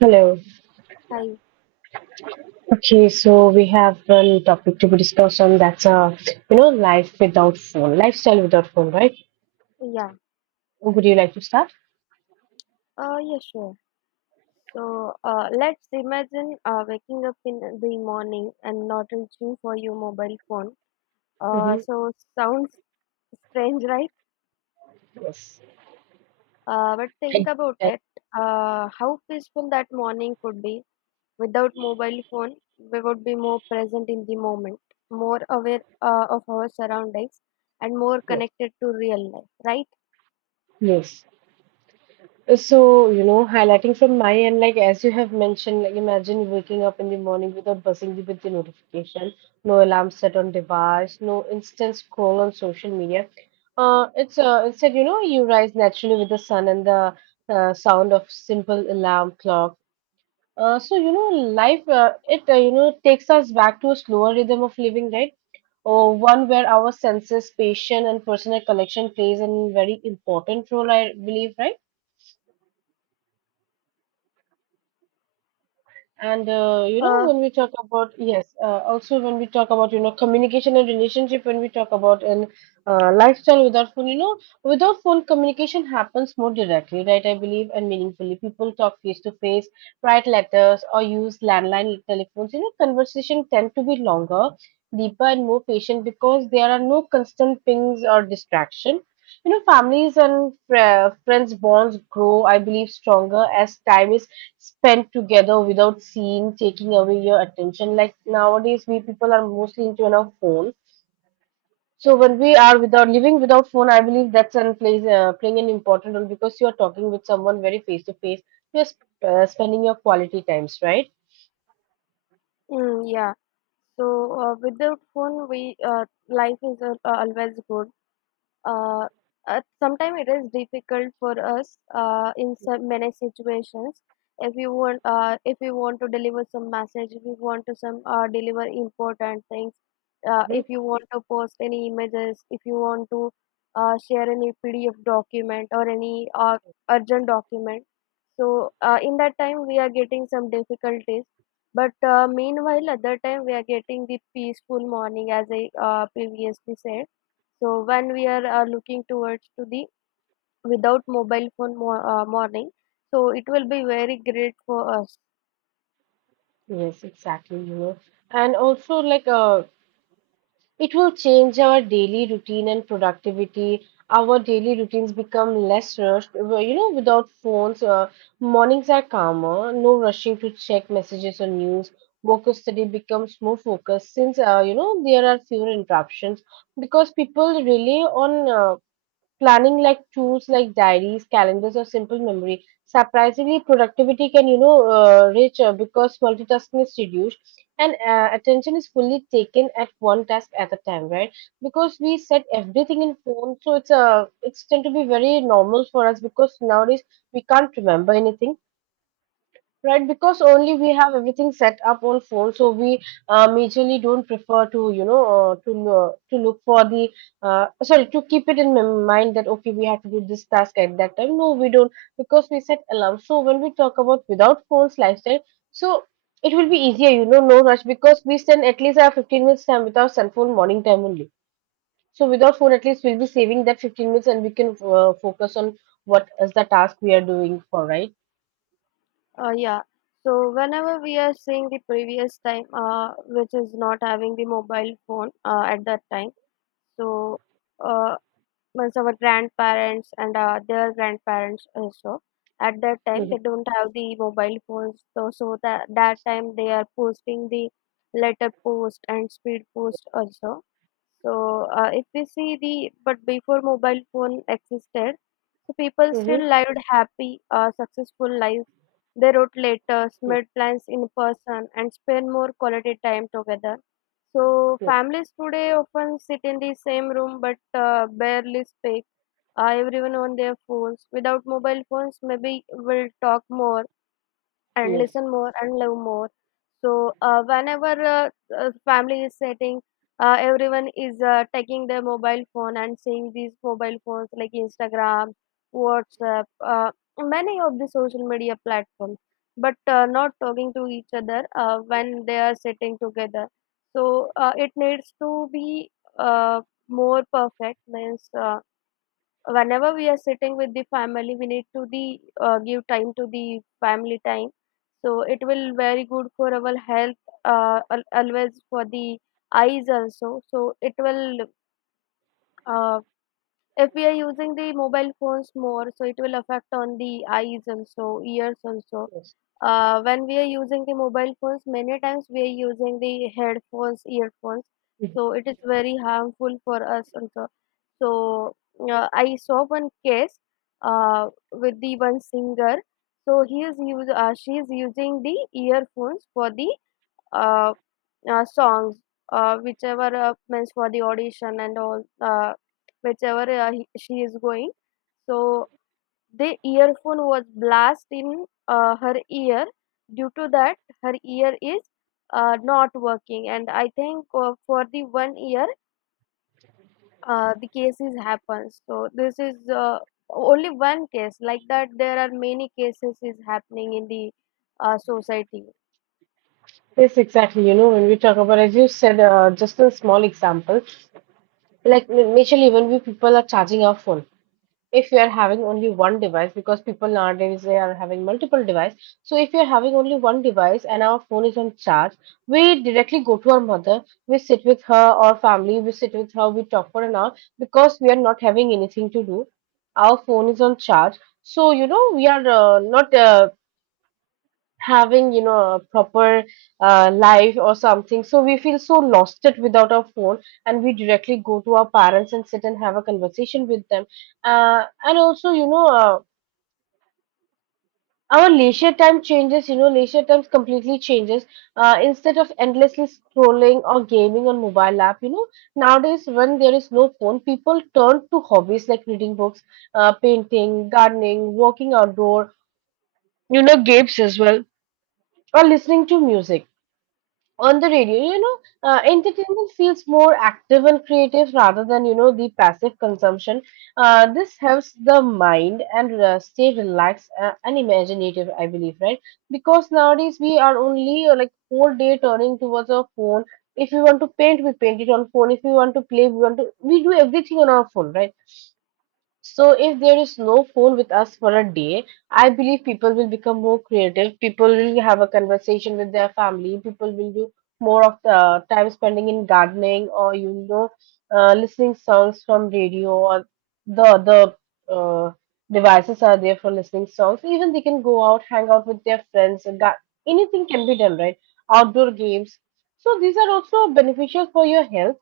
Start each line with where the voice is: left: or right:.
right: Hello.
left: Hi.
right: Okay, so we have one topic to be discussed on, that's you know, life without phone, lifestyle without phone, right?
left: Yeah.
right: Would you like to start?
left: Yeah, sure. So let's imagine waking up in the morning and not reaching for your mobile phone. Uh,
right: Mm-hmm.
left: so sounds strange, right?
right: Yes.
left: But think
right: I-
left: about it. How peaceful that morning could be without mobile phone. We would be more present in the moment, more aware of our surroundings, and more
right: I-
left: connected to real life, right?
right: Yes. So, you know, highlighting from my end, like as you have mentioned, like imagine waking up in the morning without buzzing with the notification, no alarm set on device, no instant scroll on social media. It's Instead, you know, you rise naturally with the sun and the sound of simple alarm clock. So you know, life it you know, takes us back to a slower rhythm of living, right? Or one where our senses, patience, and personal connection plays a very important role, I believe, right? And you know,
left: Uh,
right: when we talk about, yes, also when we talk about, you know, communication and relationship, when we talk about and lifestyle without phone, you know, without phone, communication happens more directly, right? I believe, and meaningfully, people talk face to face, write letters, or use landline telephones. You know, conversation tend to be longer, deeper, and more patient because there are no constant pings or distraction. You know, families and friends bonds grow, I believe, stronger as time is spent together without seeing taking away your attention. Like nowadays we people are mostly into our phone, so when we are without, living without phone, I believe that's and plays playing an important role because you are talking with someone very face to face, you're spending your quality times, right?
left: Mm, yeah. So with the phone, we life is always good. uh, Sometimes it is difficult for us in some many situations. If you want to deliver some message, if you want to some deliver important things,
right: Hmm.
left: if you want to post any images, if you want to share any pdf document or any urgent document, in that time we are getting some difficulties. But meanwhile at that time we are getting the peaceful morning as I previously said. So when we are looking towards to the without mobile phone mo morning, so it will be very great for us.
right: Yes, exactly, you know. And also, like, it will change our daily routine and productivity. Our daily routines become less rushed. Well, you know, without phones, mornings are calmer, no rushing to check messages or news. Work or study becomes more focused since, you know, there are fewer interruptions because people rely on uh, planning, like tools like diaries, calendars, or simple memory. Surprisingly, productivity can, reach because multitasking is reduced and attention is fully taken at one task at a time, right? Because we set everything in phone, so it's tend to be very normal for us because nowadays we can't remember anything. Right, because only we have everything set up on phone, so we majorly don't prefer to, you know, to look for the, sorry, to keep it in mind that, okay, we have to do this task at that time. No, we don't, because we set alarm. So when we talk about without phones lifestyle, so it will be easier, you know, no rush, because we spend at least our 15 minutes time with our cell phone morning time only. So without phone, at least we'll be saving that 15 minutes and we can focus on what is the task we are doing for, right?
left: Yeah. So whenever we are seeing the previous time, which is not having the mobile phone at that time, so. Uh, means our grandparents and their grandparents also, at that time
right: Mm-hmm.
left: they don't have the mobile phones, so, so that time they are posting the letter post and speed post also. so if we see, the but before mobile phone existed, so people
right: Mm-hmm.
left: still lived happy successful lives. They wrote letters, made plans in person, and spent more quality time together. So families today often sit in the same room but barely speak. Everyone on their phones. Without mobile phones, maybe we'll talk more and
right: Yes,
left: listen more and love more. So whenever uh, family is sitting, everyone is taking their mobile phone and seeing these mobile phones like Instagram, WhatsApp, many of the social media platforms, but not talking to each other when they are sitting together. So it needs to be uh, more perfect, means. Whenever we are sitting with the family, we need to the give time to the family time. So it will very good for our health, always for the eyes also. So it will, uh, if we are using the mobile phones more, so it will affect on the eyes also, ears also.
right: yes.
left: When we are using the mobile phones, many times we are using the headphones, earphones, so
right: Mhm.
left: it is very harmful for us also. So I saw one case uh, with the one singer. She is using the earphones for the uh, songs, whichever, means for the audition and all, she is going. So the earphone was blast in her ear. Due to that, her ear is not working, and I think for the 1 year, the cases happen. So this is only one case. Like that, there are many cases is happening in the society.
right: Yes, exactly. You know, when we talk about, as you said, just a small example, like, naturally, when we people are charging our phone, if you are having only one device, because people nowadays they are having multiple device. So if you are having only one device and our phone is on charge, we directly go to our mother, we sit with her, or family, we sit with her, we talk for an hour because we are not having anything to do. Our phone is on charge. So, you know, we are not having, you know, a proper life or something, so we feel so lost it without our phone, and we directly go to our parents and sit and have a conversation with them. And also, you know, our leisure time changes, you know, leisure times completely changes. Instead of endlessly scrolling or gaming on mobile app, you know, nowadays when there is no phone, people turn to hobbies like reading books, painting, gardening, walking outdoor, you know, games as well, or listening to music on the radio, you know. Entertainment feels more active and creative rather than, you know, the passive consumption. This helps the mind and stay relaxed and imaginative, I believe, right? Because nowadays we are only, whole day turning towards our phone. If we want to paint, we paint it on phone. If we want to play, we want to we do everything on our phone, right? So if there is no phone with us for a day, I believe people will become more creative. People will have a conversation with their family. People will do more of the time spending in gardening or, you know, listening songs from radio or the other uh, devices are there for listening songs. Even they can go out, hang out with their friends. Anything can be done, right? Outdoor games. So these are also beneficial for your health,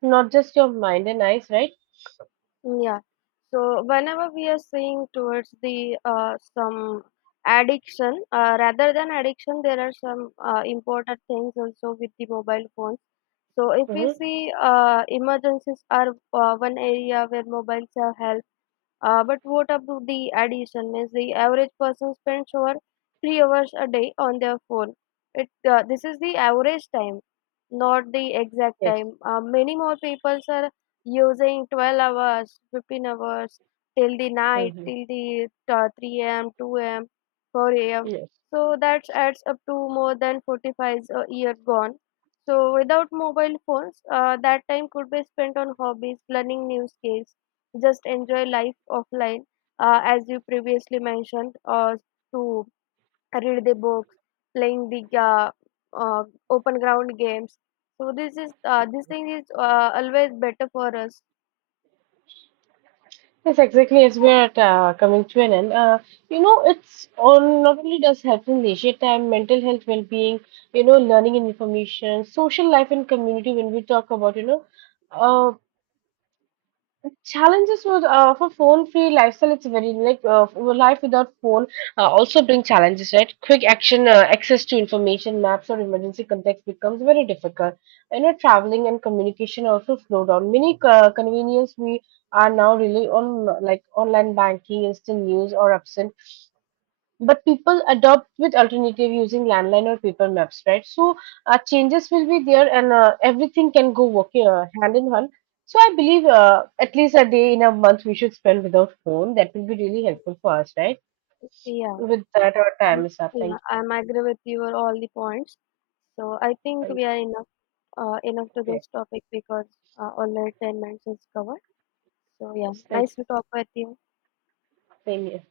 right: not just your mind and eyes, right?
left: Yeah. So whenever we are seeing towards the some addiction, rather than addiction, there are some important things also with the mobile phones. So if we
right: Mm-hmm.
left: see, emergencies are one area where mobiles have helped. But what about the addition? Means the average person spends over 3 hours a day on their phone. It This is the average time, not the exact
right: Yes.
left: time. Many more people are using 12 hours, 15 hours till the night,
right: Hmm.
left: till the three a.m., two a.m., four a.m.
right: Yes.
left: So that adds up to more than 45 a year gone. So without mobile phones, that time could be spent on hobbies, learning new skills, just enjoy life offline, as you previously mentioned, to read the books, playing the uh, open ground games. So this thing is always better for us.
right: Yes, exactly. As we are coming to an end, you know, it's all not only does health and leisure time, mental health, well-being, you know, learning and information, social life and community. When we talk about, you know, uh, challenges for, phone free lifestyle, it's very like, for life without phone, also bring challenges, right? Quick action, access to information, maps, or emergency contacts becomes very difficult. You know, traveling and communication also slow down. Many convenience we are now really on, like online banking, instant news, or absent, but people adopt with alternative using landline or paper maps, right? So changes will be there, and everything can go working hand in hand. So I believe at least a day in a month we should spend without phone. That will be really helpful for us, right?
left: Yeah.
right: With that, our
left: I'm,
right: time is up. Thank
left: yeah, I'm agree with your all the points, so I think
right: you.
left: we are enough, enough to
right: Yes,
left: this topic because already 10 minutes is covered. So yeah,
right: yes, thank
left: nice
right: you.
left: to talk with you.
right: Same here.